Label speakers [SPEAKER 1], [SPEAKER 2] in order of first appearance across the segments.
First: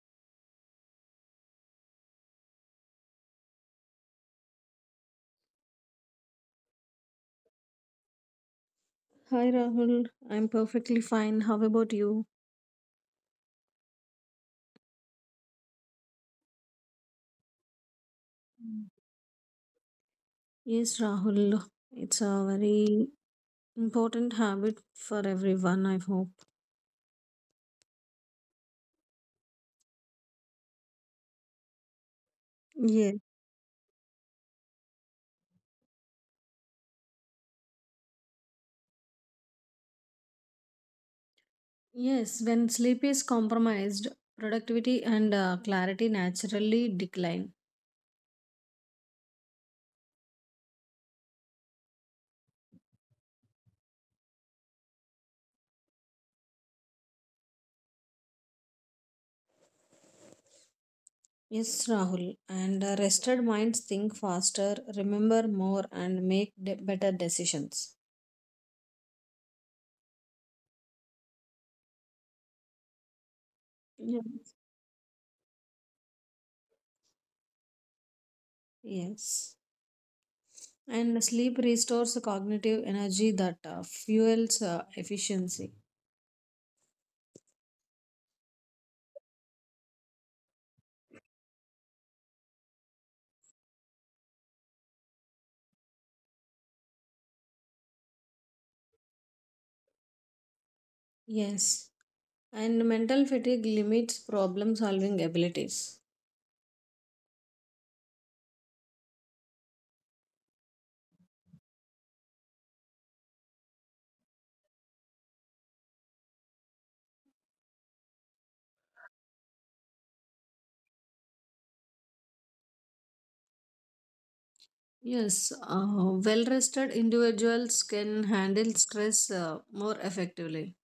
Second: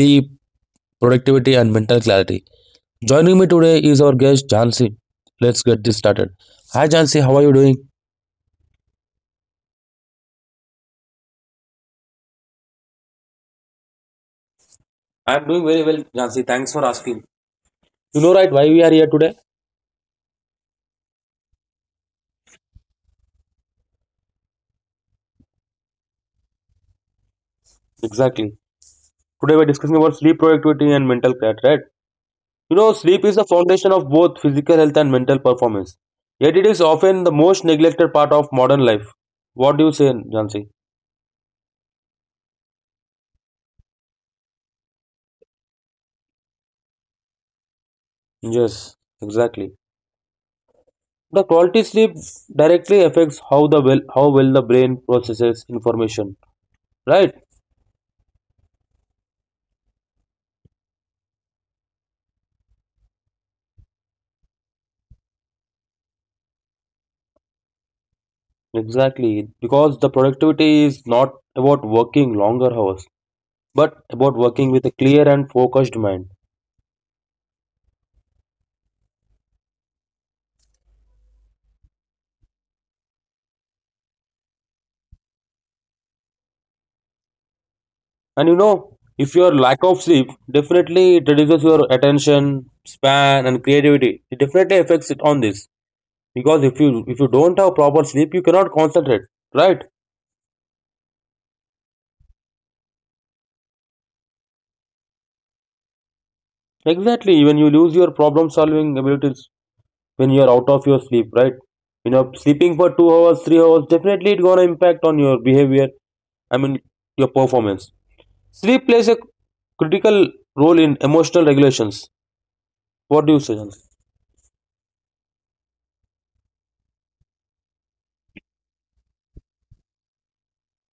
[SPEAKER 1] sleep, productivity, and mental clarity. Joining me today is our guest Jansi. Let's get this started. Hi Jansi, how are you doing?
[SPEAKER 2] Hi Rahul, I'm perfectly fine. How about you?
[SPEAKER 1] I'm doing very well, Jansi. Thanks for asking. You know, right, why we are
[SPEAKER 2] Mm.
[SPEAKER 1] here today?
[SPEAKER 2] Yes, Rahul, it's a very important habit for everyone, I hope.
[SPEAKER 1] Exactly. Today we're discussing about sleep productivity and mental clarity, right? You know, sleep
[SPEAKER 2] Yes.
[SPEAKER 1] is the foundation of both physical health and mental performance. Yet it is often the most neglected part of modern life. What do you say, Jansi?
[SPEAKER 2] Yes, when sleep is compromised, productivity and clarity naturally decline.
[SPEAKER 1] Yes, exactly. The quality sleep directly affects how well the brain processes information. Right?
[SPEAKER 2] Yes, Rahul, and rested minds think faster, remember more, and make better decisions.
[SPEAKER 1] Exactly. Because the productivity is not about working longer hours, but about working
[SPEAKER 2] Yes.
[SPEAKER 1] with a clear and focused mind.
[SPEAKER 2] Yes. And sleep restores cognitive energy that fuels efficiency.
[SPEAKER 1] And you know, if your lack of sleep definitely it reduces your attention span and creativity. It definitely affects it on this. Because if you don't have proper sleep, you cannot concentrate. Right?
[SPEAKER 2] Yes. And mental fatigue limits problem solving abilities.
[SPEAKER 1] Exactly. Even you lose your problem solving abilities when you're out of your sleep, right? You know, sleeping for 2 hours 3 hours definitely it's gonna impact on your behavior, I mean your performance. Sleep plays a critical role in emotional regulations. What do you say, Jan?
[SPEAKER 2] Yes, well rested individuals can handle stress more effectively.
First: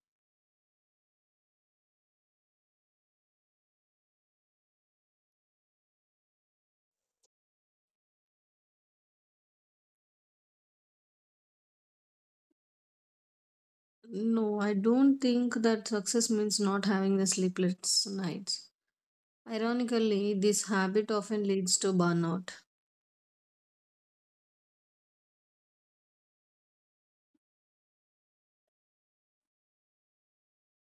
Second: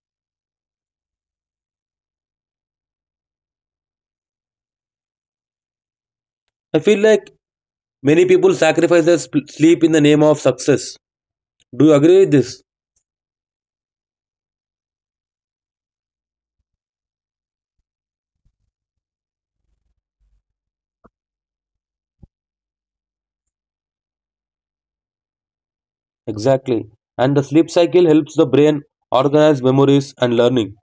[SPEAKER 1] I feel like many people sacrifice their sleep in the name of success. Do you agree with this?
[SPEAKER 2] No, I don't think that success means not having the sleepless nights. Ironically, this habit often leads to burnout.
[SPEAKER 1] Exactly. And the sleep cycle helps the brain organize memories and learning,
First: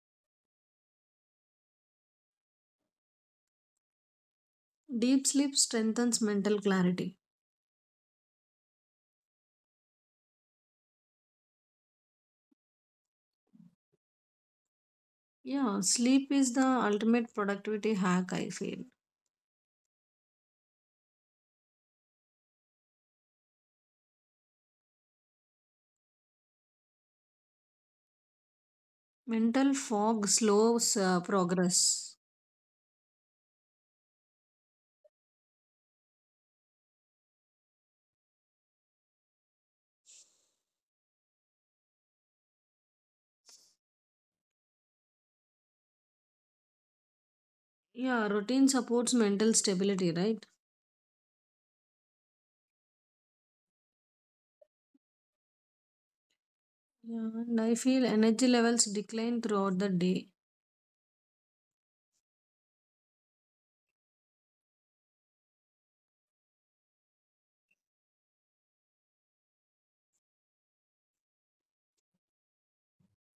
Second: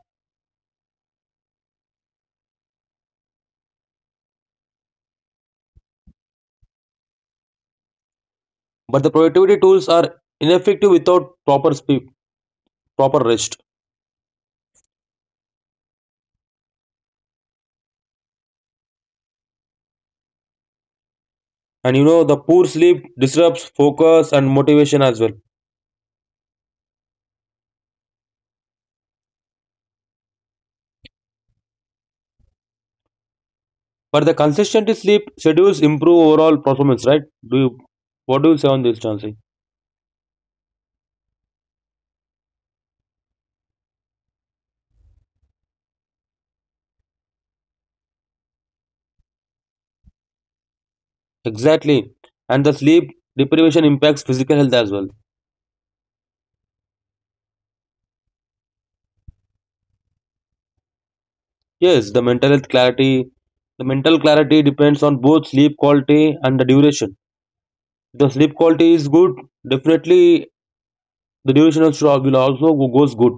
[SPEAKER 2] Deep sleep strengthens mental clarity.
[SPEAKER 1] but the productivity tools are ineffective without proper sleep, proper rest.
[SPEAKER 2] Yeah, sleep is the ultimate productivity hack, I feel.
[SPEAKER 1] And you know, the poor sleep disrupts focus and motivation as well.
[SPEAKER 2] Mental fog slows progress.
[SPEAKER 1] But the consistent sleep schedules improve overall performance, right? Do you, what do you say on this, Chansey?
[SPEAKER 2] Yeah, routine supports mental stability, right?
[SPEAKER 1] Exactly. And the sleep deprivation impacts physical health as well.
[SPEAKER 2] Yeah, and I feel energy levels decline throughout the day.
[SPEAKER 1] Yes, the mental health clarity, the mental clarity depends on both sleep quality and the duration. If the sleep quality is good, definitely the duration of shock will also goes good.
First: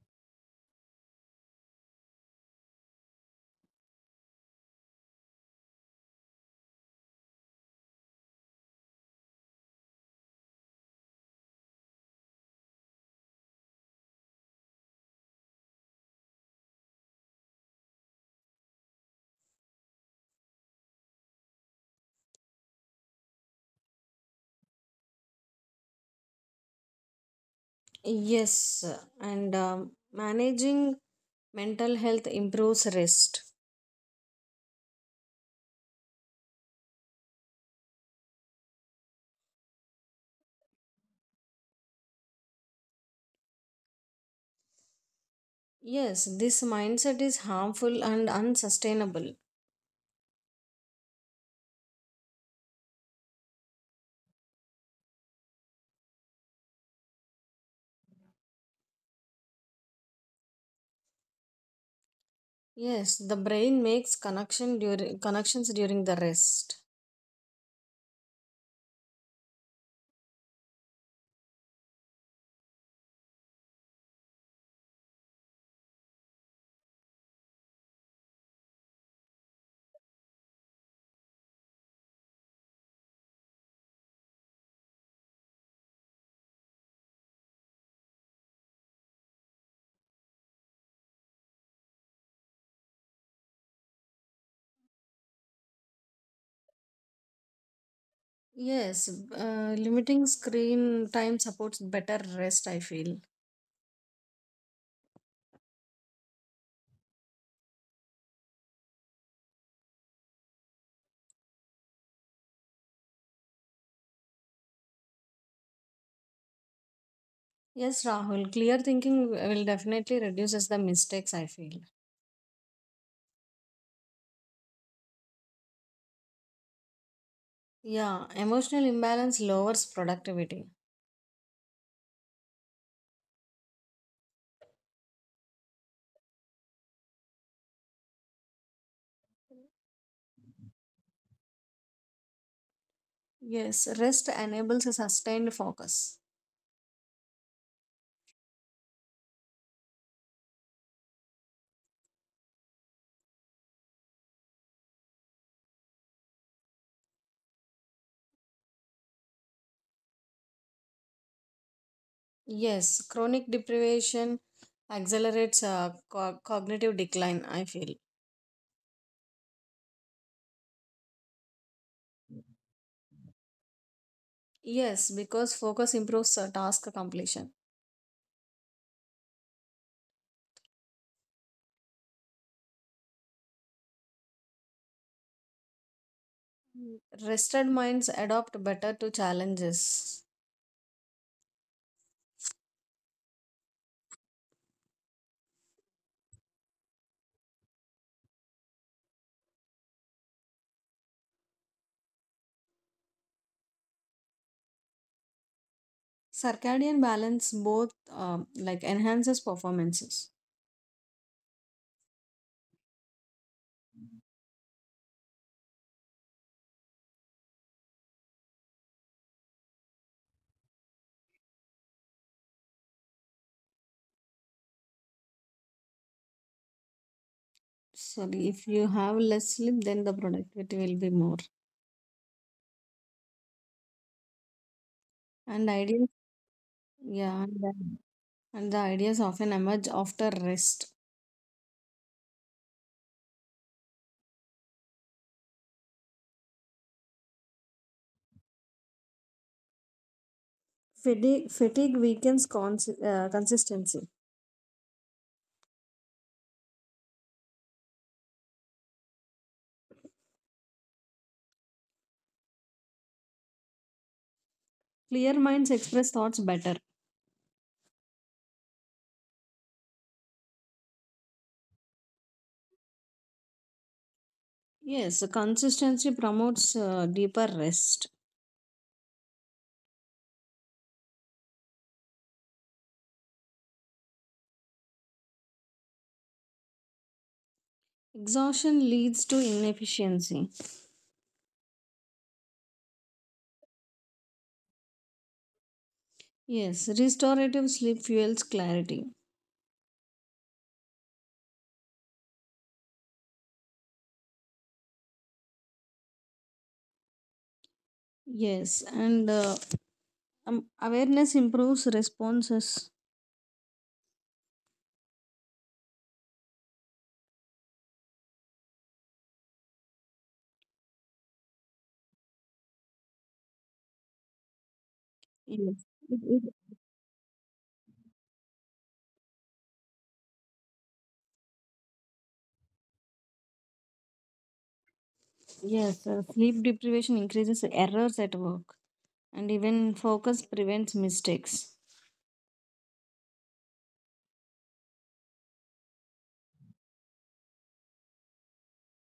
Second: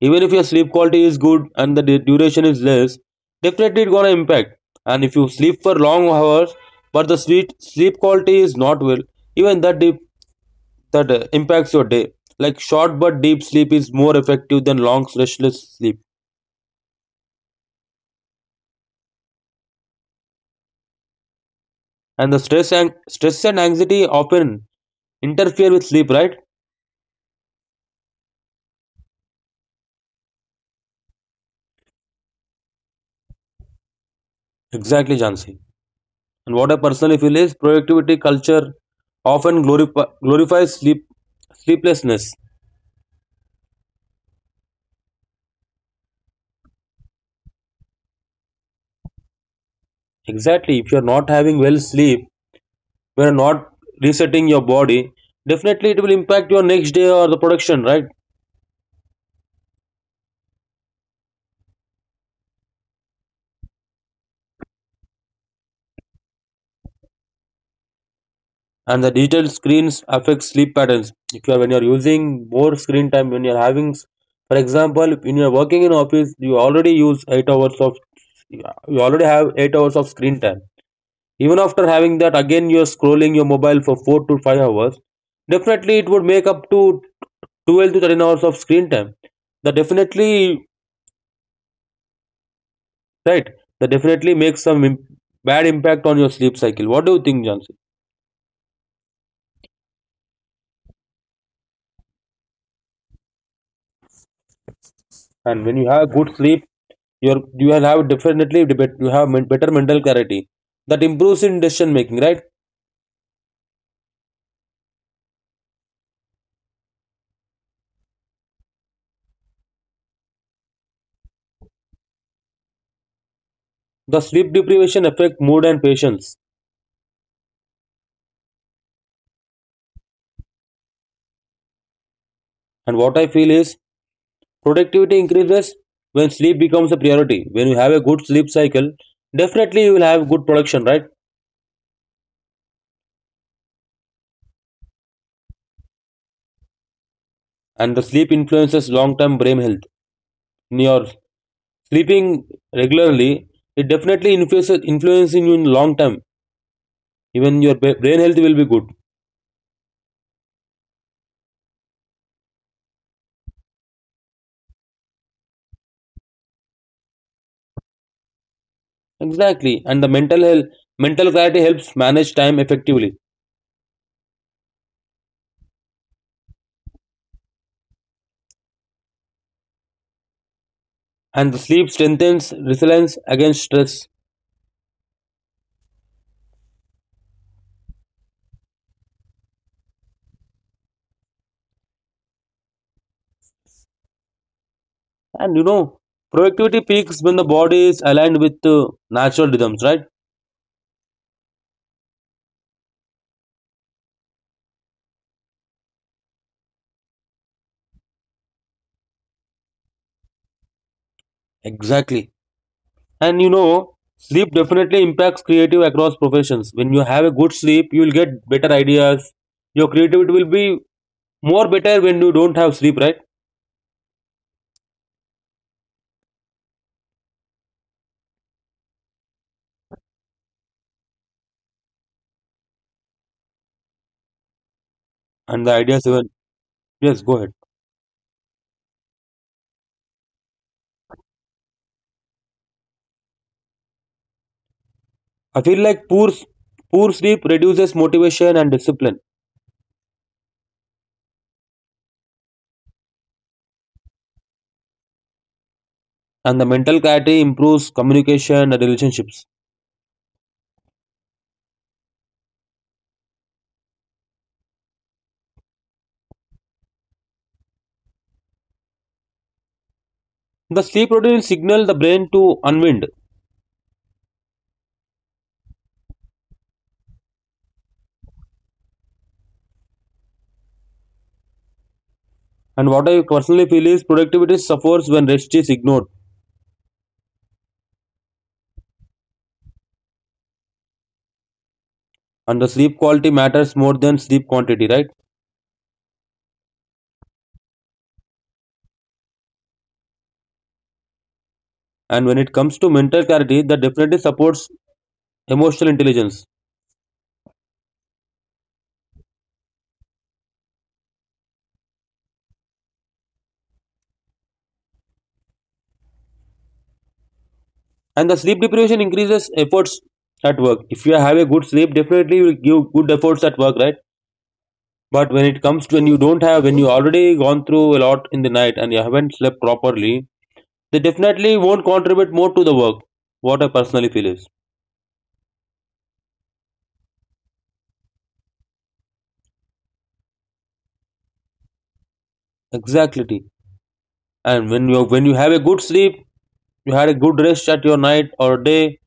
[SPEAKER 1] Even if your sleep quality is good and the duration is less, definitely it gonna impact. And if you sleep for long hours, but the sleep quality is not well, even that deep that impacts your day. Like short but deep sleep is more effective than long stressless sleep. And the stress and anxiety often interfere with sleep, right?
[SPEAKER 2] Yes, and managing mental health improves rest.
[SPEAKER 1] Exactly, Jansi. And what I personally feel is productivity culture often glorifies sleeplessness.
[SPEAKER 2] Yes, this mindset is harmful and unsustainable.
[SPEAKER 1] Exactly. If you're not having well sleep, you're not resetting your body, definitely it will impact your next day or the production, right?
[SPEAKER 2] Yes, the brain makes connections during the rest.
[SPEAKER 1] And the digital screens affect sleep patterns. If you are when you're using more screen time, when you're having, for example, when you're working in office, you already have 8 hours of screen time. Even after having that, again you're scrolling your mobile for 4 to 5 hours. Definitely, it would make up to 12 to 13 hours of screen time. that definitely right that definitely makes some bad impact on your sleep cycle. What do you think, Johnson?
[SPEAKER 2] Yes, limiting screen time supports better rest, I feel.
[SPEAKER 1] And when you have good sleep, you will have definitely the better mental clarity that improves in decision making, right?
[SPEAKER 2] Yes, Rahul, clear thinking will definitely reduces the mistakes, I feel.
[SPEAKER 1] The sleep deprivation affect mood and patience.
[SPEAKER 2] Yeah, emotional imbalance lowers productivity.
[SPEAKER 1] And what I feel is productivity increases when sleep becomes a priority. When you have a good sleep cycle, definitely you will have good production, right?
[SPEAKER 2] Yes, rest enables a sustained focus.
[SPEAKER 1] And the sleep influences long term brain health. When you're sleeping regularly, it definitely influences influencing you in long term. Even your brain health will be good.
[SPEAKER 2] Yes, chronic deprivation accelerates cognitive decline, I feel.
[SPEAKER 1] Exactly. And the mental clarity helps manage time effectively.
[SPEAKER 2] Yes, because focus improves task completion.
[SPEAKER 1] And the sleep strengthens resilience against stress.
[SPEAKER 2] Mm. Rested minds adapt better to challenges.
[SPEAKER 1] And you know, productivity peaks when the body is aligned with natural rhythms, right?
[SPEAKER 2] Circadian balance both like enhances performances.
[SPEAKER 1] Exactly. And you know, sleep definitely impacts creative across professions. When you have a good sleep, you will get better ideas. Your creativity will be more better when you don't have sleep, right?
[SPEAKER 2] Sorry, if you have less sleep, then the productivity will be more.
[SPEAKER 1] And
[SPEAKER 2] And
[SPEAKER 1] the ideas
[SPEAKER 2] ideas,
[SPEAKER 1] even, yes, go
[SPEAKER 2] yeah,
[SPEAKER 1] ahead.
[SPEAKER 2] and the ideas often emerge after rest.
[SPEAKER 1] I feel like poor sleep reduces motivation and discipline,
[SPEAKER 2] Fatigue weakens consistency.
[SPEAKER 1] and the mental clarity improves communication and relationships.
[SPEAKER 2] Clear minds express thoughts better.
[SPEAKER 1] The sleep routine signals the brain to unwind,
[SPEAKER 2] Yes, consistency promotes deeper rest.
[SPEAKER 1] and what I personally feel is productivity suffers when rest is ignored,
[SPEAKER 2] Exhaustion leads to inefficiency.
[SPEAKER 1] and the sleep quality matters more than sleep quantity, right?
[SPEAKER 2] Yes, restorative sleep fuels clarity.
[SPEAKER 1] And when it comes to mental clarity, that definitely supports emotional intelligence,
[SPEAKER 2] Yes, and awareness improves responses.
[SPEAKER 1] and the sleep deprivation increases efforts at work. If you have a good sleep, definitely you will give good efforts at work, right? But when it
[SPEAKER 2] Yes.
[SPEAKER 1] comes to when you don't have, when you already gone through a lot in the night and you haven't slept properly, they definitely won't contribute more to the work. What I personally feel is
[SPEAKER 2] Yes, sleep deprivation increases errors at work, and even focus prevents mistakes.
[SPEAKER 1] exactly. And when you have a good sleep, you had a good rest at your night or day,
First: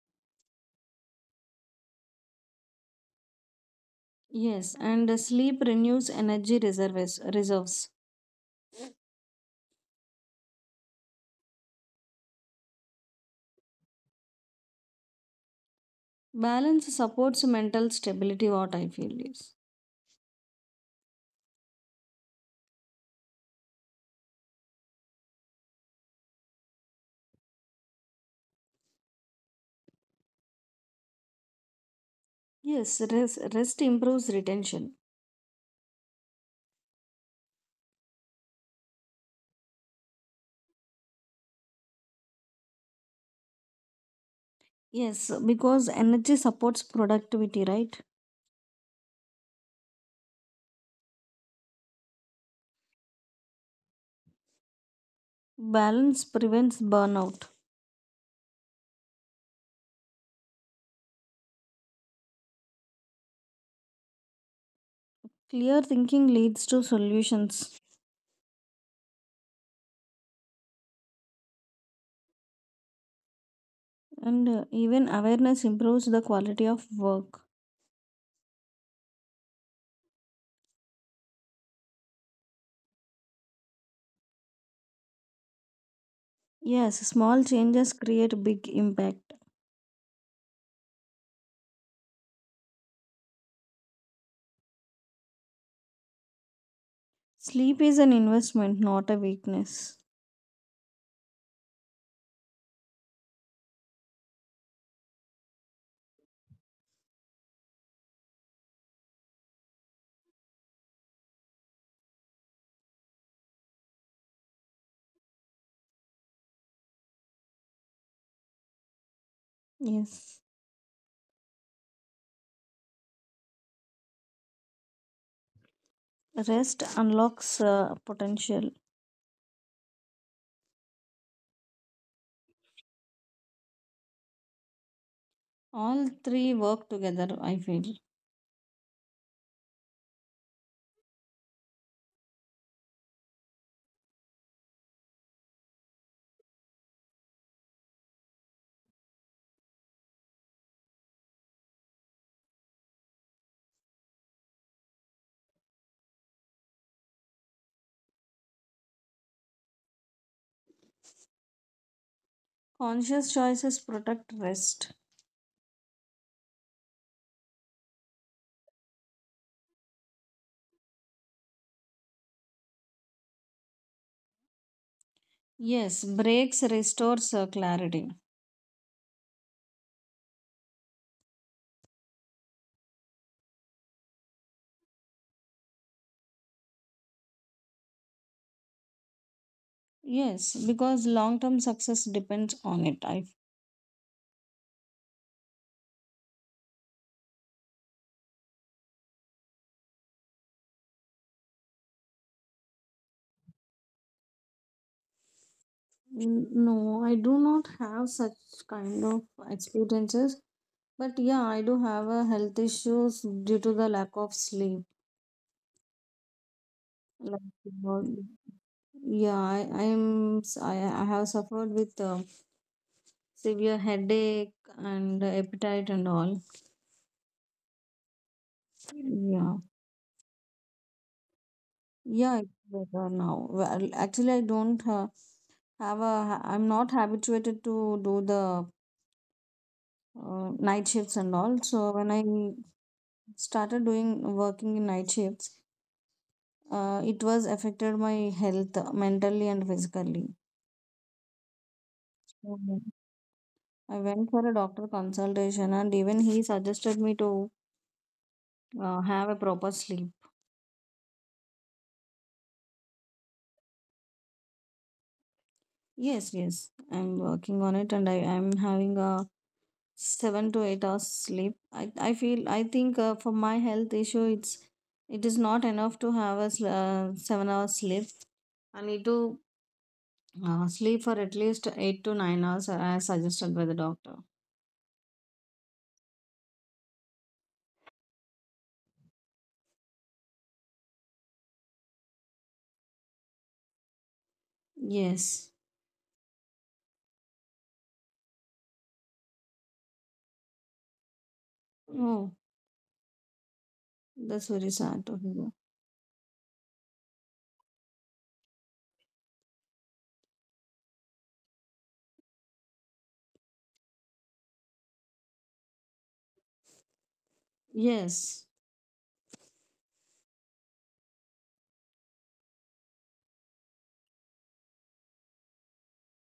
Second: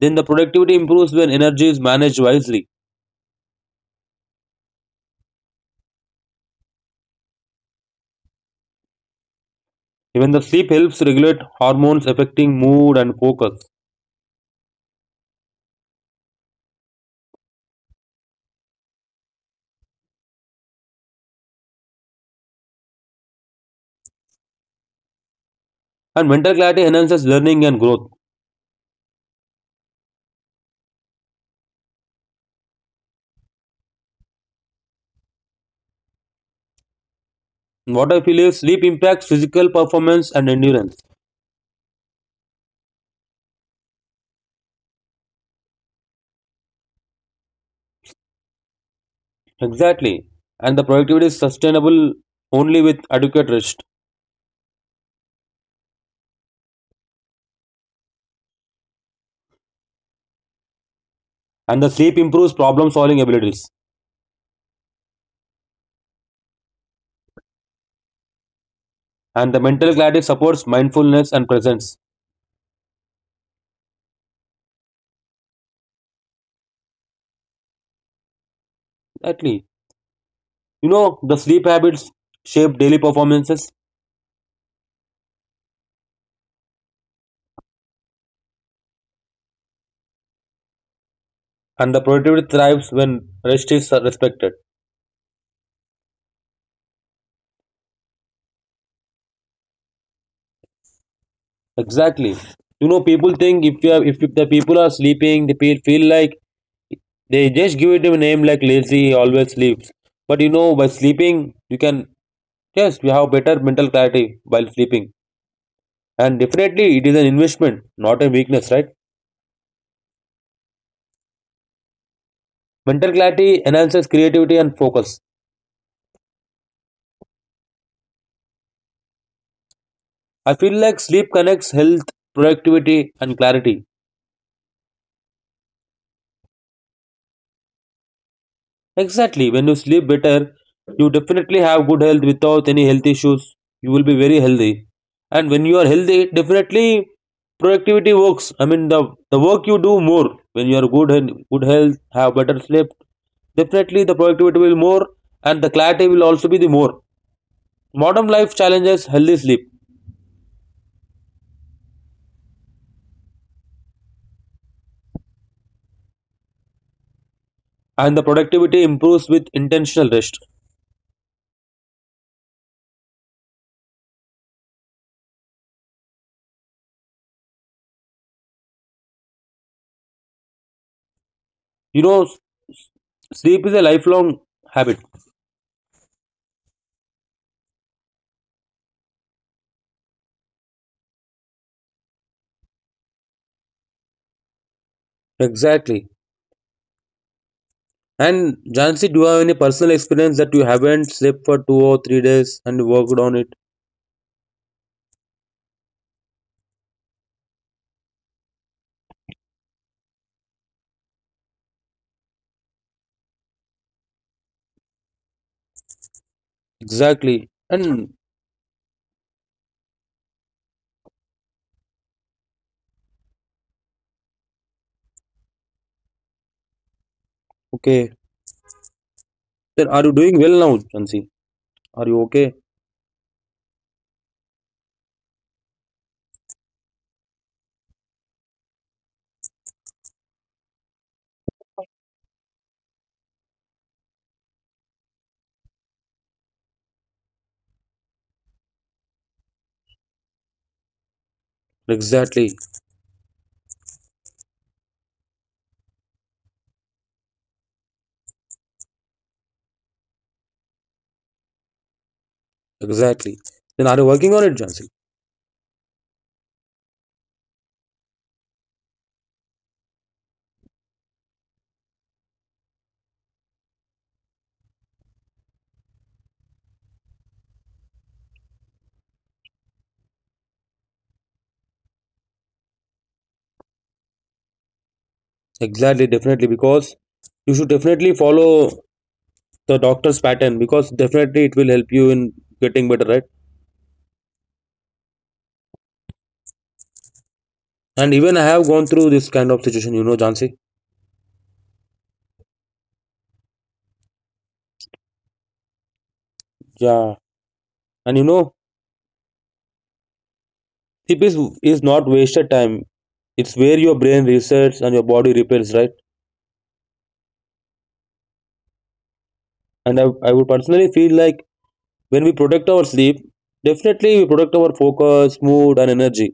[SPEAKER 1] then the productivity improves when energy is managed wisely.
[SPEAKER 2] Yes, and sleep renews energy reserves.
[SPEAKER 1] Even the sleep helps regulate hormones affecting mood and focus.
[SPEAKER 2] Balance supports mental stability, what I feel is.
[SPEAKER 1] And mental clarity enhances learning and growth.
[SPEAKER 2] Yes, rest improves retention.
[SPEAKER 1] What I feel is sleep impacts physical performance and endurance.
[SPEAKER 2] Yes, because energy supports productivity, right?
[SPEAKER 1] Exactly. And the productivity is sustainable only with adequate rest.
[SPEAKER 2] Balance prevents burnout.
[SPEAKER 1] And the sleep improves problem solving abilities.
[SPEAKER 2] Clear thinking leads to solutions.
[SPEAKER 1] And the mental clarity supports mindfulness and presence.
[SPEAKER 2] And even awareness improves the quality of work.
[SPEAKER 1] Exactly. You know, the sleep habits shape daily performances,
[SPEAKER 2] Yes, small changes create big impact.
[SPEAKER 1] and the productivity thrives when rest is respected.
[SPEAKER 2] Sleep is an investment, not a weakness.
[SPEAKER 1] Exactly. You know, people think if you have, if the people are sleeping, feel like they just give it a name like lazy, always sleeps. But you know, by sleeping, you can, yes, you have better mental clarity while sleeping. And definitely, it is an investment, not a weakness, right?
[SPEAKER 2] Yes,
[SPEAKER 1] Mental clarity enhances creativity and focus.
[SPEAKER 2] rest unlocks potential.
[SPEAKER 1] I feel like sleep connects health, productivity, and clarity.
[SPEAKER 2] All three work together, I feel.
[SPEAKER 1] Exactly, when you sleep better, you definitely have good health without any health issues. You will be very healthy. And when you are healthy, definitely productivity works. I mean, the work you do more when you are good and good health, have better sleep, definitely the productivity will more and the clarity will also be the more. Modern life challenges healthy sleep,
[SPEAKER 2] Conscious choices protect rest.
[SPEAKER 1] and the productivity improves with intentional rest.
[SPEAKER 2] Yes, breaks restores clarity.
[SPEAKER 1] You know, s- Sleep is a lifelong habit.
[SPEAKER 2] Yes, because long term success depends on it.
[SPEAKER 1] Exactly. And Jansi, do you have any personal experience that you haven't slept for 2 or 3 days and worked on it?
[SPEAKER 2] No, I do not have such kind of experiences, but yeah, I do have a health issues due to the lack of sleep. Like,
[SPEAKER 1] Exactly.
[SPEAKER 2] you know,
[SPEAKER 1] And
[SPEAKER 2] yeah, I I'm s- I have suffered with severe headache and appetite and all.
[SPEAKER 1] okay.
[SPEAKER 2] Yeah.
[SPEAKER 1] Then are you doing well now, Jansi? Are you
[SPEAKER 2] Yeah, it's
[SPEAKER 1] okay?
[SPEAKER 2] better now. Well, actually, I don't I'm not habituated to do the night shifts and all. So when I started doing working in night shifts, it was affected my health mentally and physically.
[SPEAKER 1] Exactly.
[SPEAKER 2] Mhm. I went for a doctor consultation, and even he suggested me to have a proper sleep.
[SPEAKER 1] Exactly. Then are you working on it, Jansi?
[SPEAKER 2] Yes, I'm working on it, and I am having a 7 to 8 hours sleep. I feel I think for my health issue it is not enough to have a 7 hours sleep. I need to sleep for at least 8 to 9 hours as suggested by the doctor.
[SPEAKER 1] Exactly, definitely. Because you should definitely follow the doctor's pattern because definitely it will help you in getting better, right?
[SPEAKER 2] Yes.
[SPEAKER 1] And even I have gone through this kind of situation, you know, Jansi.
[SPEAKER 2] Oh, that's very sad to hear.
[SPEAKER 1] Yeah. And you know, sleep is, is not wasted time. It's where your brain resets and your body repairs, right?
[SPEAKER 2] yes
[SPEAKER 1] And I would personally feel like when we protect our sleep, definitely we protect our focus, mood, and energy.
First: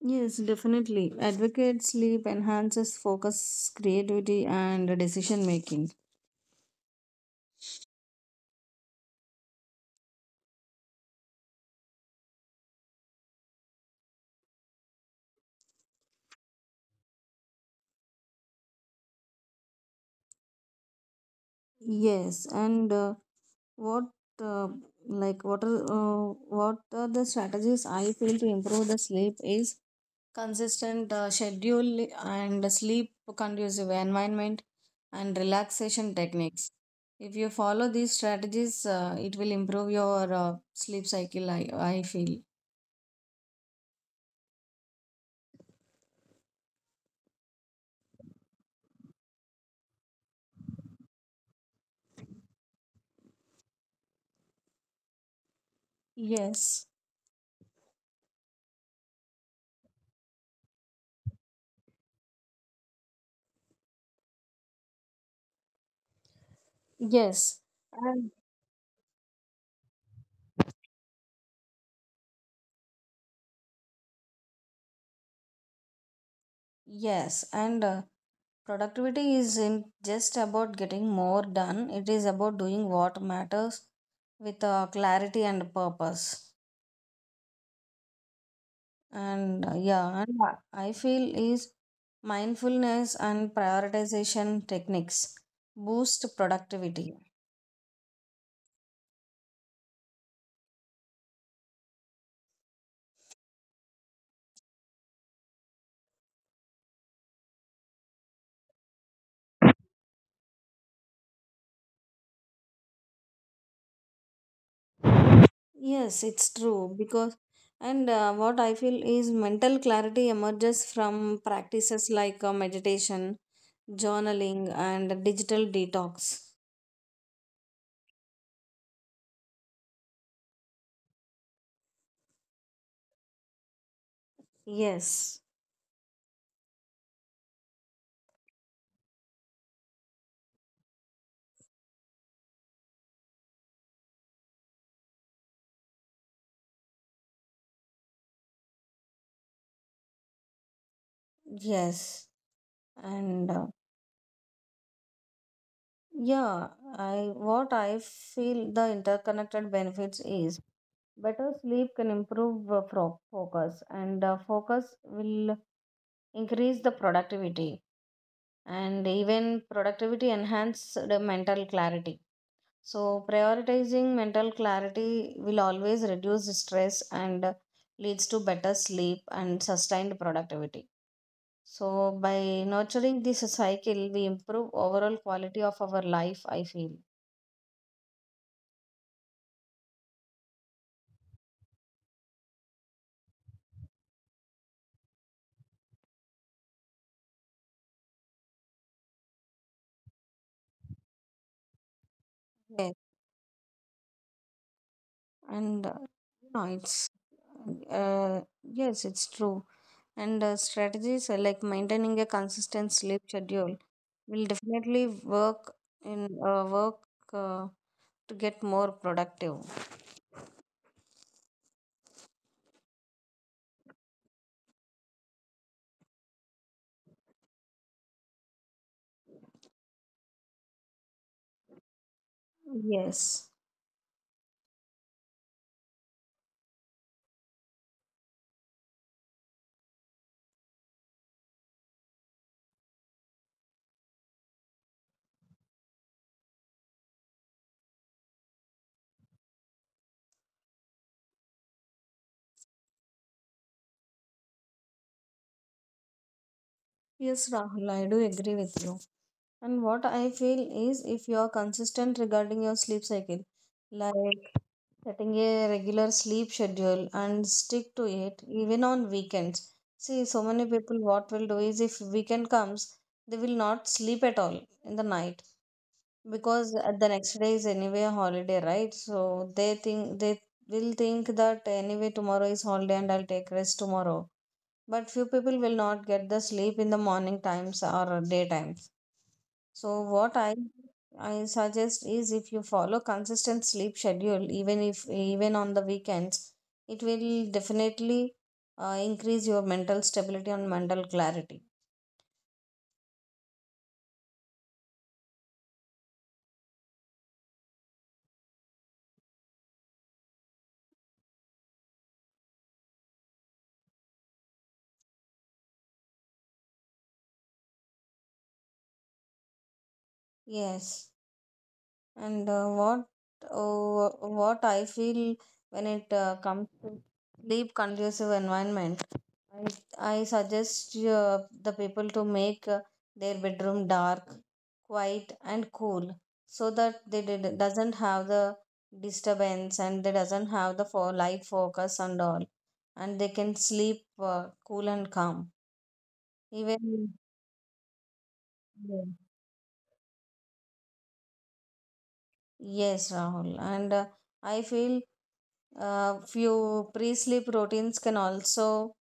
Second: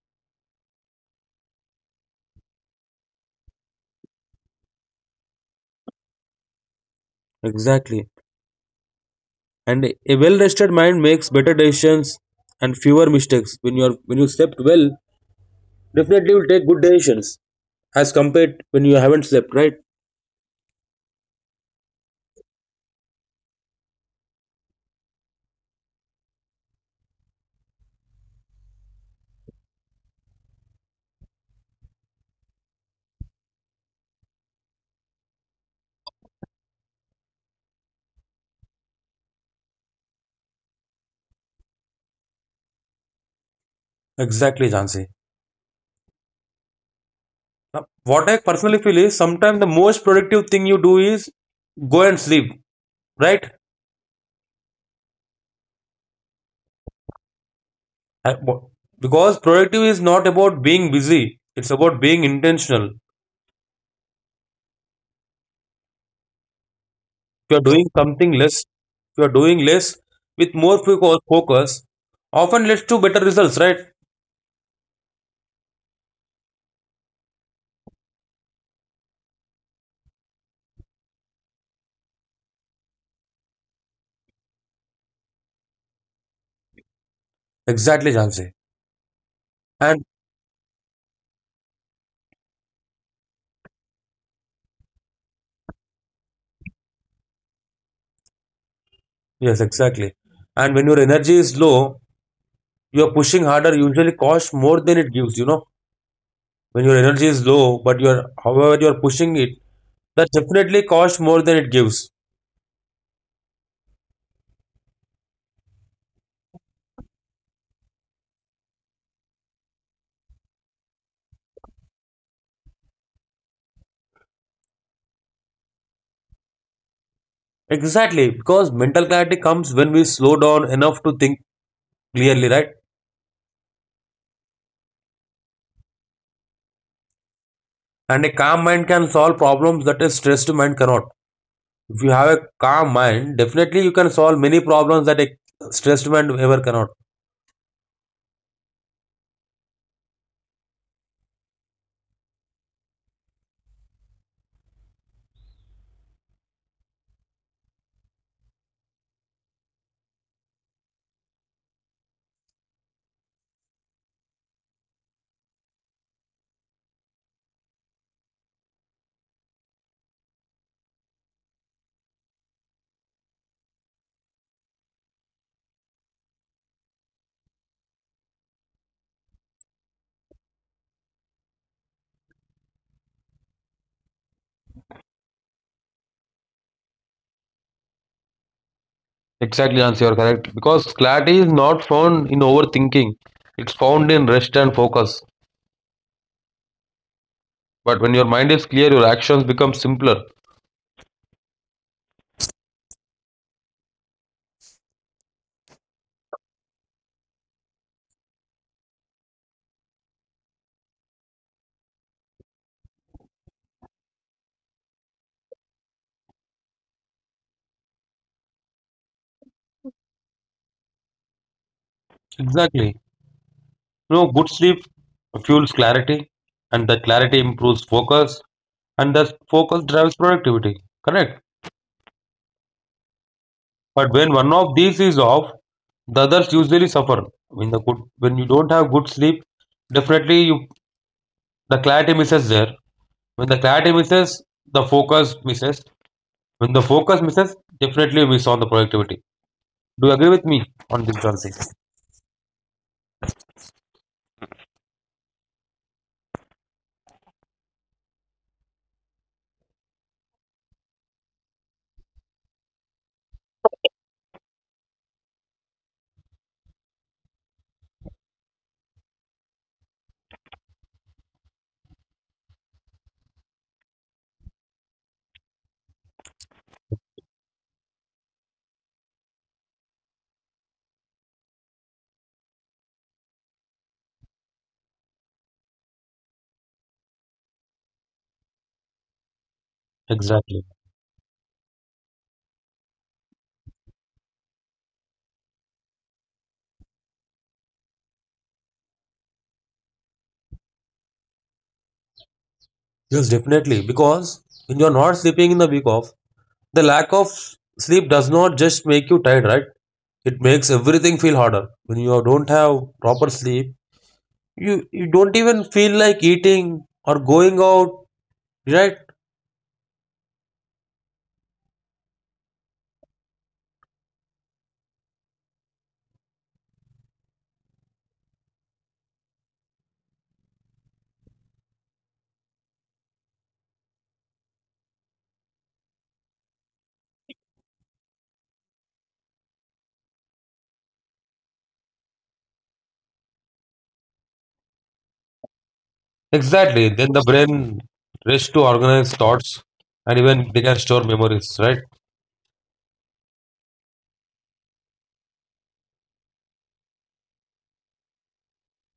[SPEAKER 2] yes Definitely advocate sleep enhances focus, creativity and decision making.
[SPEAKER 1] Exactly. And a well rested mind makes better decisions and fewer mistakes. When you slept well, definitely you'll take good decisions as compared when you haven't slept, right?
[SPEAKER 2] Yes, and what uh, what are the strategies I feel to improve the sleep is consistent schedule and sleep conducive environment and relaxation techniques. If you follow these strategies, it will improve your sleep cycle, I feel.
[SPEAKER 1] Exactly, Jansi. Now, what I personally feel is sometimes the most productive thing you do is go and sleep, right?
[SPEAKER 2] Yes.
[SPEAKER 1] Uh, wh- Because productive is not about being busy, it's about being intentional. If you
[SPEAKER 2] Yes.
[SPEAKER 1] are doing
[SPEAKER 2] And
[SPEAKER 1] something less, if you are doing less with more focus often leads to better results, right?
[SPEAKER 2] yes, and productivity is in just about getting more done. It is about doing what matters with clarity and purpose.
[SPEAKER 1] Exactly, Jansi.
[SPEAKER 2] And
[SPEAKER 1] And
[SPEAKER 2] yeah, and I feel is mindfulness and prioritization techniques boost productivity.
[SPEAKER 1] yes, exactly. And when your energy is low, your pushing harder usually costs more than it gives, you know. When your energy is low, but you're however you're pushing it, that definitely costs more than it gives.
[SPEAKER 2] Yes, it's true because and what I feel is mental clarity emerges from practices like meditation, journaling, and digital detox.
[SPEAKER 1] Exactly, because mental clarity comes when we slow down enough to think clearly, right?
[SPEAKER 2] Yes,
[SPEAKER 1] And a calm mind can solve problems that a stressed mind cannot. If you have a calm mind, definitely you can solve many problems that a stressed mind ever cannot.
[SPEAKER 2] yes, and yeah, I what I feel the interconnected benefits is better sleep can improve focus, and focus will increase the productivity and even productivity enhance the mental clarity. So, prioritizing mental clarity will always reduce stress and leads to better sleep and sustained productivity. So, by nurturing this cycle, we improve overall quality of our life, I feel.
[SPEAKER 1] Exactly, Jhansi, you're correct. Because clarity is not found in overthinking, it's found in rest and focus. But when your mind is clear, your actions become simpler.
[SPEAKER 2] Yes. And no, it's yes, it's true and strategies like maintaining a consistent sleep schedule will definitely work in work uh, to get more productive.
[SPEAKER 1] Exactly. You know, good sleep fuels clarity, and that clarity improves focus, and that focus drives productivity. Correct.
[SPEAKER 2] yes
[SPEAKER 1] But when one of these is off, the others usually suffer. When the good, when you don't have good sleep, definitely you the clarity misses there. When the clarity misses, the focus misses. When the focus misses, definitely you miss on the productivity. Do you agree with me on this, Francis?
[SPEAKER 2] yes Rahul, I do agree with you. And what I feel is if you are consistent regarding your sleep cycle, like setting a regular sleep schedule and stick to it even on weekends. See, so many people what will do is if weekend comes, they will not sleep at all in the night, because at the next day is anyway a holiday, right? So they think they will think that anyway tomorrow is holiday and I'll take rest tomorrow. But few people will not get the sleep in the morning times or daytimes. So what i
[SPEAKER 1] Exactly.
[SPEAKER 2] i suggest is if you follow consistent sleep schedule even if even on the weekends, it will definitely increase your mental stability and mental clarity.
[SPEAKER 1] Yes, definitely. Because when you are not sleeping in the week off, the lack of sleep does not just make you tired, right? It makes everything feel harder. When you don't have proper sleep, you don't even feel like eating or going out, right?
[SPEAKER 2] Yes, and uh, what I feel when it comes to sleep conducive environment, I suggest the people to make their bedroom dark, quiet, and cool, so that doesn't have the disturbance and they doesn't have the for light focus and all, and they can sleep cool and calm.
[SPEAKER 1] Exactly. Then
[SPEAKER 2] Even
[SPEAKER 1] the brain rushes to organize thoughts and even they can store memories, right?
[SPEAKER 2] yes, Rahul, and I feel few pre-sleep routines can also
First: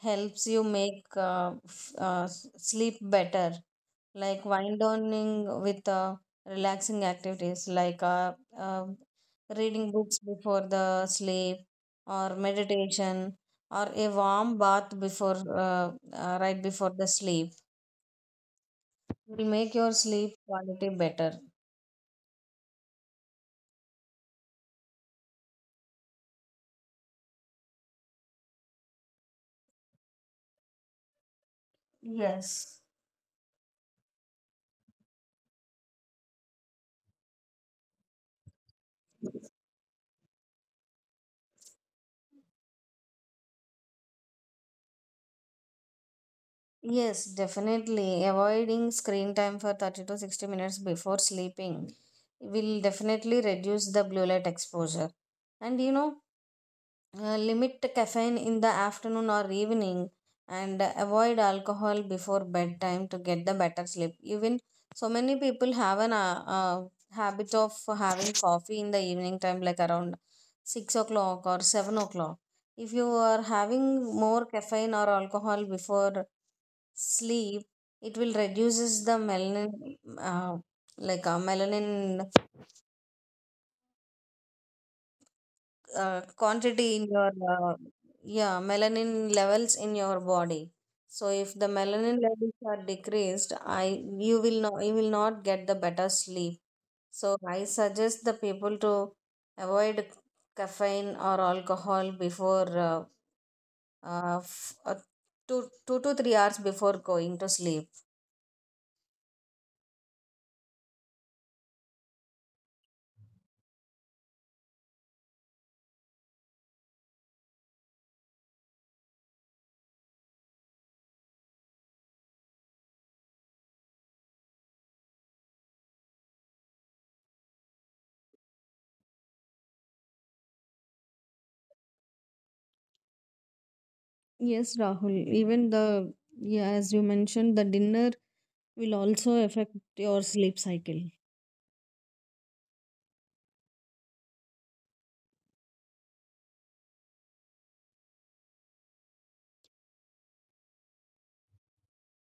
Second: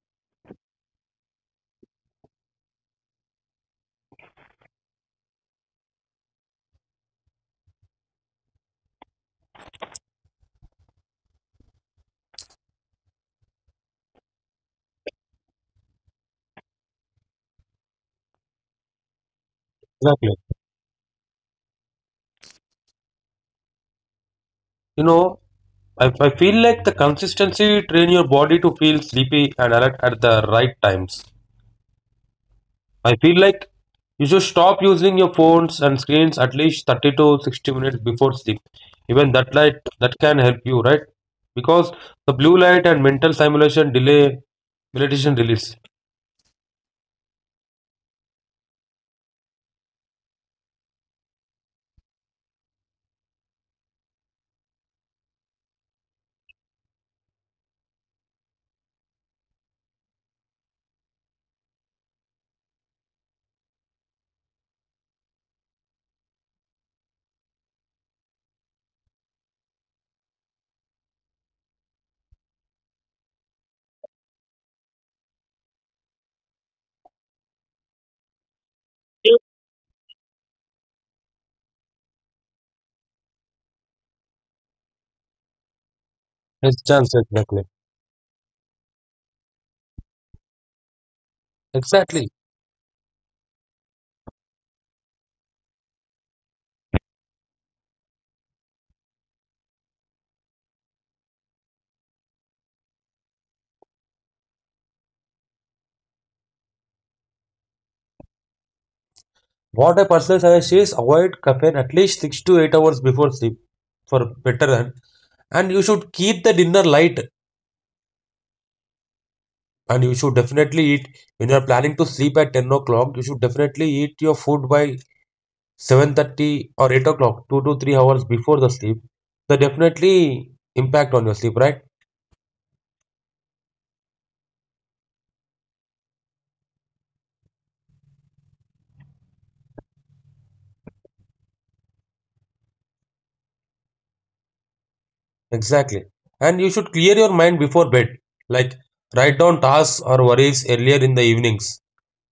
[SPEAKER 2] helps you make sleep better, like wind downing with relaxing activities like uh, reading books before the sleep or meditation or a warm bath before right before the sleep will make your
[SPEAKER 1] Exactly.
[SPEAKER 2] sleep quality better.
[SPEAKER 1] You know, I feel like the consistency train your body to feel sleepy and alert at the right times.
[SPEAKER 2] Yes.
[SPEAKER 1] I feel like you should stop using your phones and screens at least 30 to 60 minutes before sleep. Even that light that can help you, right? Because the blue light and mental stimulation delay melatonin release.
[SPEAKER 2] Yes, definitely. Avoiding screen time for 30 to 60 minutes before sleeping will definitely reduce the blue light exposure. And you know, limit caffeine in the afternoon or evening and avoid alcohol before bedtime to get the better sleep. Even so many people have an habit of having coffee in the evening time like around 6 o'clock or 7 o'clock. If you are having more caffeine or alcohol before sleep, it will reduces the melanin uh, melanin
[SPEAKER 1] Yes,
[SPEAKER 2] quantity
[SPEAKER 1] chance
[SPEAKER 2] in your
[SPEAKER 1] exactly.
[SPEAKER 2] yeah melanin levels in your body. So if the
[SPEAKER 1] Exactly.
[SPEAKER 2] melanin levels are decreased, I you will not get the better sleep. So I suggest the people to avoid caffeine or alcohol before uh, f- uh, two, 2 to 3 hours before going to sleep.
[SPEAKER 1] What I personally suggest is avoid caffeine at least 6 to 8 hours before sleep for better run. And you should keep the dinner light. And you should definitely eat when you are planning to sleep at 10 o'clock. You should definitely eat your food by 7:30 or 8 o'clock, 2 to 3 hours before the sleep, they definitely impact on your sleep, right?
[SPEAKER 2] Yes, Rahul. Even the, yeah, as you mentioned, the dinner will also affect your sleep cycle.
[SPEAKER 1] Exactly. And you should clear your mind before bed. Like write down tasks or worries earlier in the evenings.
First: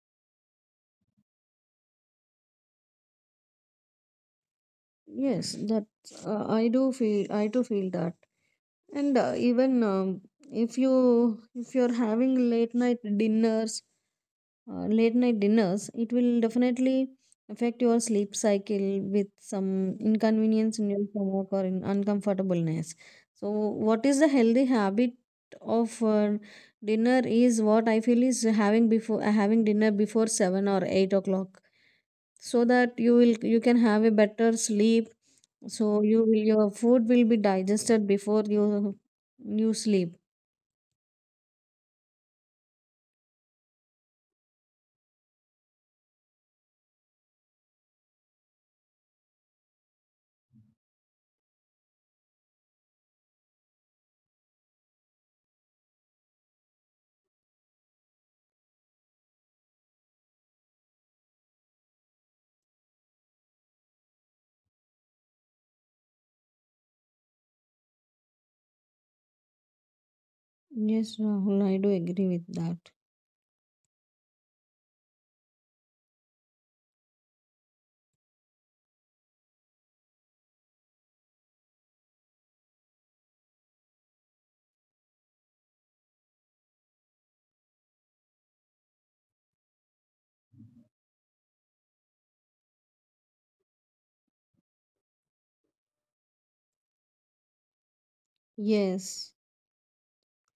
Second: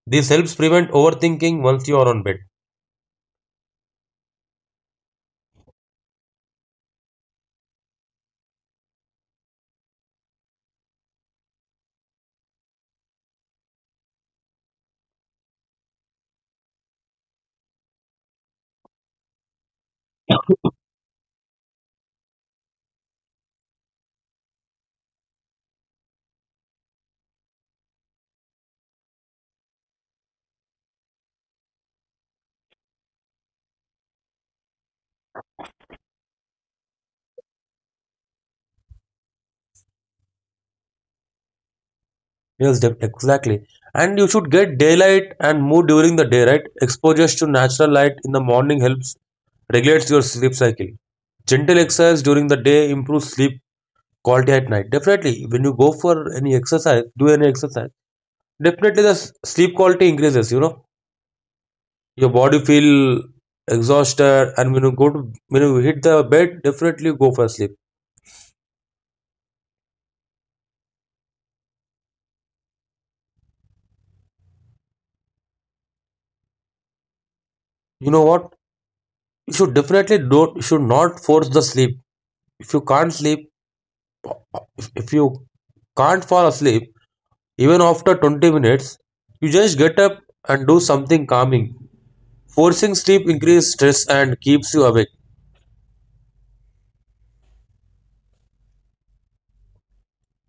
[SPEAKER 1] This helps prevent overthinking once you are on bed.
[SPEAKER 2] Yes, that I do feel. I do feel that, and even if you if you're having late night dinners, it will definitely affect your sleep cycle with some inconvenience in your stomach or in uncomfortableness. So, what is the healthy habit of dinner is what I feel is having before having dinner before 7 or 8 o'clock, so that you can have a better sleep, so your food will be digested before you sleep.
[SPEAKER 1] Yes, exactly. And you should get daylight and mood during the day, right? Exposures to natural light in the morning helps regulates your sleep cycle. Gentle exercise during the day improves sleep quality at night. Definitely, when you go for any exercise, do any exercise, definitely the sleep quality increases, you know. Your body feel exhausted and when you go to when you hit the bed, definitely go for sleep.
[SPEAKER 2] Yes, Rahul, I do agree with that.
[SPEAKER 1] You know what? You should not force the sleep. If you can't sleep, if you can't fall asleep, even after 20 minutes, you just get up and do something calming. Forcing sleep increases stress and keeps you awake.
[SPEAKER 2] Yes,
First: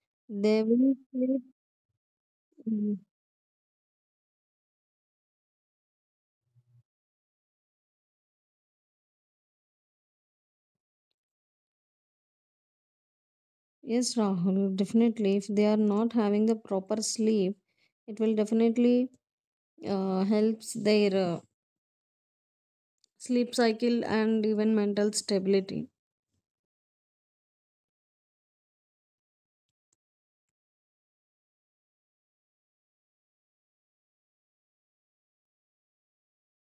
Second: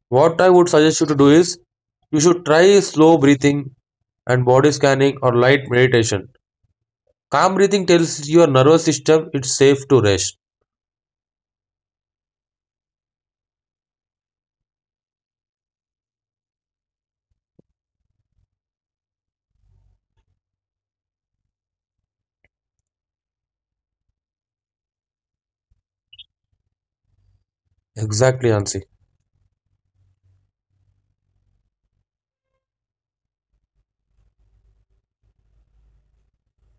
[SPEAKER 1] What I
[SPEAKER 2] they
[SPEAKER 1] would
[SPEAKER 2] will
[SPEAKER 1] suggest you to do
[SPEAKER 2] sleep.
[SPEAKER 1] is you should try
[SPEAKER 2] Mm.
[SPEAKER 1] slow breathing and body scanning or light meditation. Calm breathing tells your nervous system it's safe to rest.
[SPEAKER 2] Yes, Rahul, definitely. If they are not having the proper sleep, it will definitely helps their sleep cycle and even mental stability.
[SPEAKER 1] Exactly, Ansi.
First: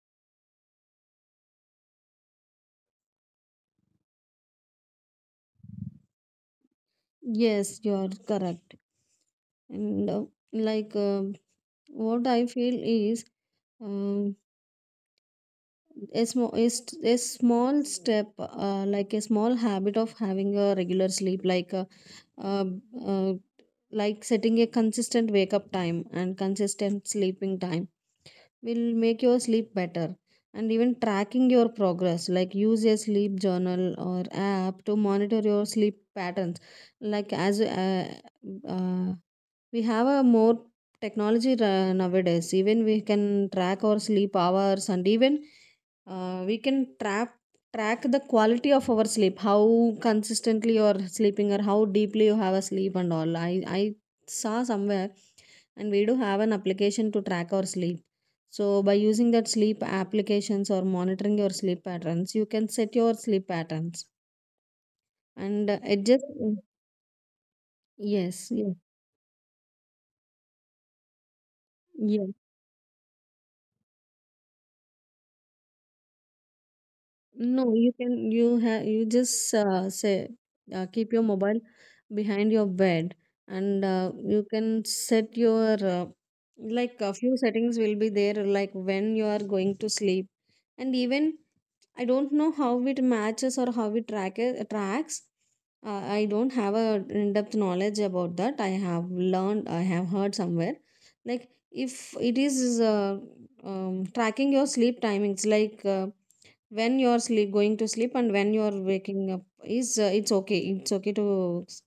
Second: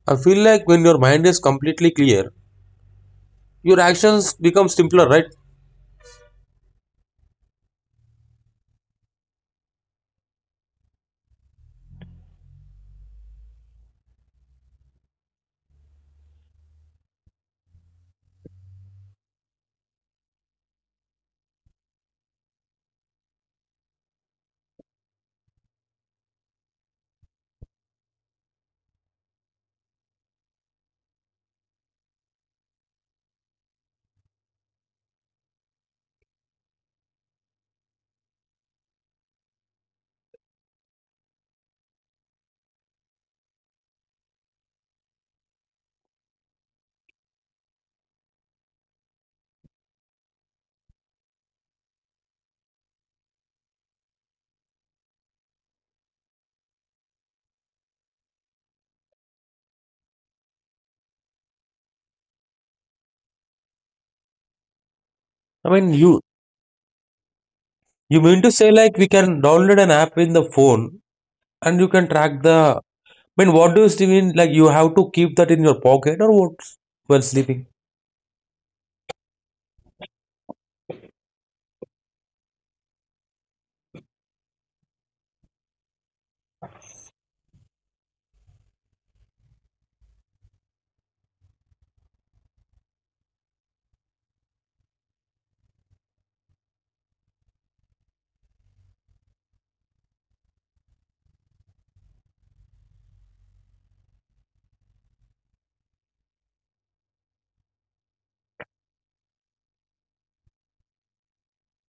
[SPEAKER 1] I feel like when your mind is completely clear, your actions become simpler, right?
[SPEAKER 2] Yes, you are correct. And like uh, what I feel is, um a a small step like a small habit of having a regular sleep uh, uh, like setting a consistent wake up time and consistent sleeping time will make your sleep better. And even tracking your progress, like use a sleep journal or app to monitor your sleep patterns, like as uh, we have a more nowadays. Even we can track our sleep hours and even we can trap track the quality of our sleep, how consistently you are sleeping or how deeply you have a sleep and all. I saw somewhere and we do have an application to track our sleep. So by using that sleep applications or monitoring your sleep patterns, you can set your sleep patterns
[SPEAKER 1] I
[SPEAKER 2] and
[SPEAKER 1] mean, you
[SPEAKER 2] adjust.
[SPEAKER 1] you mean to
[SPEAKER 2] Yes,
[SPEAKER 1] say
[SPEAKER 2] yes,
[SPEAKER 1] like we can download an app in the phone and you can
[SPEAKER 2] yes.
[SPEAKER 1] track the. I mean, what do you still mean? Like you have to keep that in your pocket or what? While sleeping.
[SPEAKER 2] No, you can you just say keep your mobile behind your bed and you can set your like a few settings will be there, like when you are going to sleep and even I don't know how it matches or how it tracks. Uh, I don't have a in-depth knowledge about that. I have learned, I have heard somewhere. Like if it is tracking your sleep timings, like when you're sleep going to sleep and when you're waking up is it's okay to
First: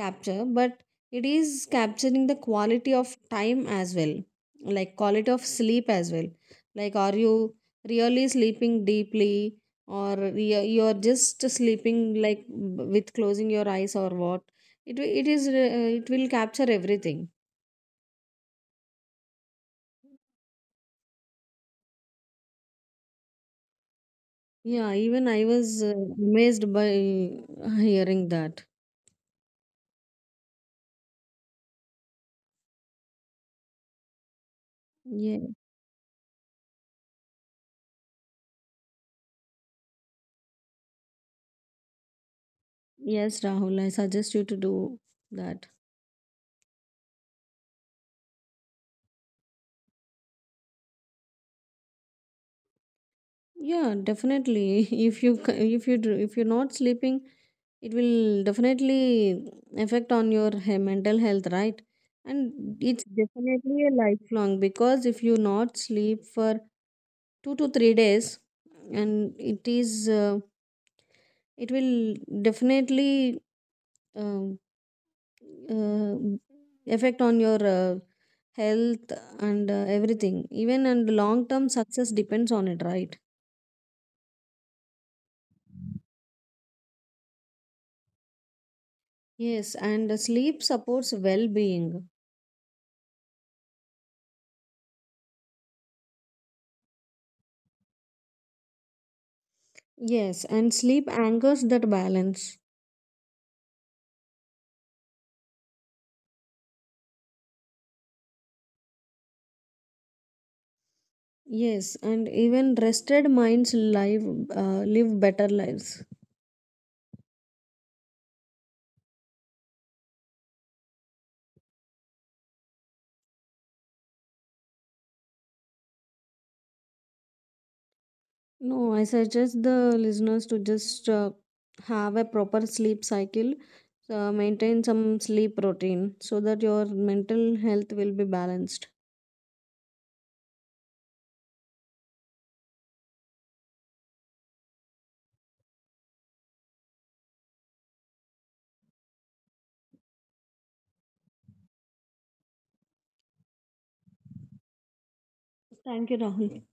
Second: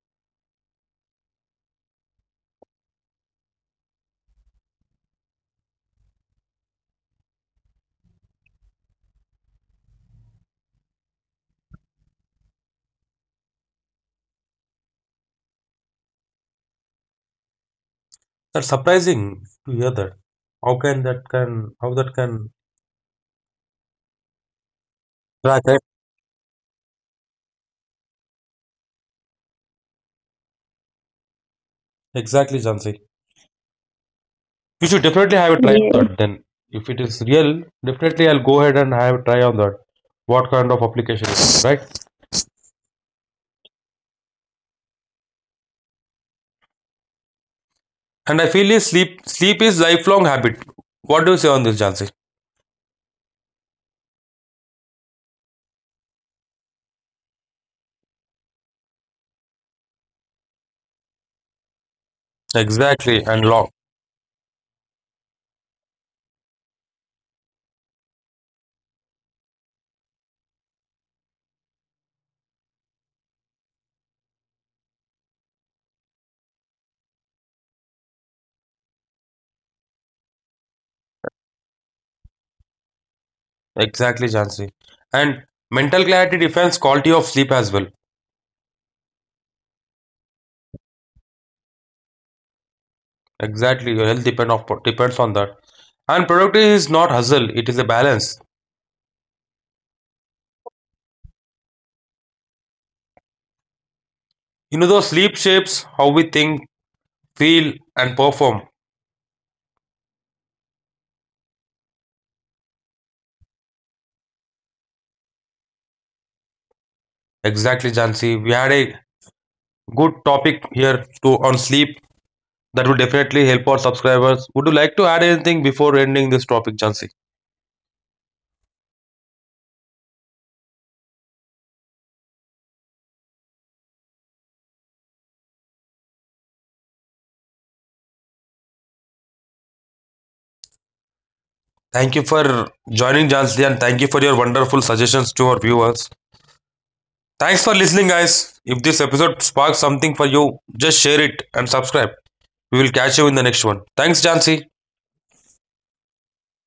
[SPEAKER 2] capture, but it is capturing the quality of time as well, like quality of sleep as well, like are you really sleeping deeply or you're just sleeping like with closing your eyes or what. It is it will capture everything.
[SPEAKER 1] That's surprising to hear that. How can that can how that can
[SPEAKER 2] Yeah, even I
[SPEAKER 1] Right,
[SPEAKER 2] was
[SPEAKER 1] right.
[SPEAKER 2] amazed by hearing that.
[SPEAKER 1] Exactly, Jansi. You should definitely
[SPEAKER 2] Yeah.
[SPEAKER 1] have a try, yeah, on, yes, that. Then, if it is real, definitely I'll go ahead and have a try on that. What kind of application it is, right?
[SPEAKER 2] Yes, Rahul, I suggest you to do that.
[SPEAKER 1] And I feel is sleep is lifelong habit. What do you say on this, Jansi?
[SPEAKER 2] Yeah, definitely. If you c- if you do- If you're not sleeping, it will definitely affect on your mental health, right? And it's
[SPEAKER 1] Exactly, and long.
[SPEAKER 2] definitely a lifelong, because if you not sleep for 2 to 3 days, and it is it will definitely um uh, affect on your health and everything. Even and long term success depends on it, right?
[SPEAKER 1] Exactly, Jansi. And mental clarity defines quality of sleep as well.
[SPEAKER 2] Yes, and sleep supports well being.
[SPEAKER 1] Exactly, your health depend of depends on that. And productivity is not hustle, it is a balance.
[SPEAKER 2] Yes, and sleep anchors that balance.
[SPEAKER 1] You know, though sleep shapes how we think, feel, and perform.
[SPEAKER 2] Yes, and even rested minds live better lives.
[SPEAKER 1] Exactly, Jansi. We had a good topic here to on sleep that will definitely help our subscribers. Would you like to add anything before ending this topic, Jansi?
[SPEAKER 2] No, I suggest the listeners to just have a proper sleep cycle, maintain some sleep routine so that your mental health will be balanced.
[SPEAKER 1] Thank you for joining, Jansi, and thank you for your wonderful suggestions to our viewers. Thanks for listening, guys. If this episode sparks something for you, just share it and subscribe. We will catch you in the next one. Thanks, Jansi.
[SPEAKER 2] Thank you, Rahul.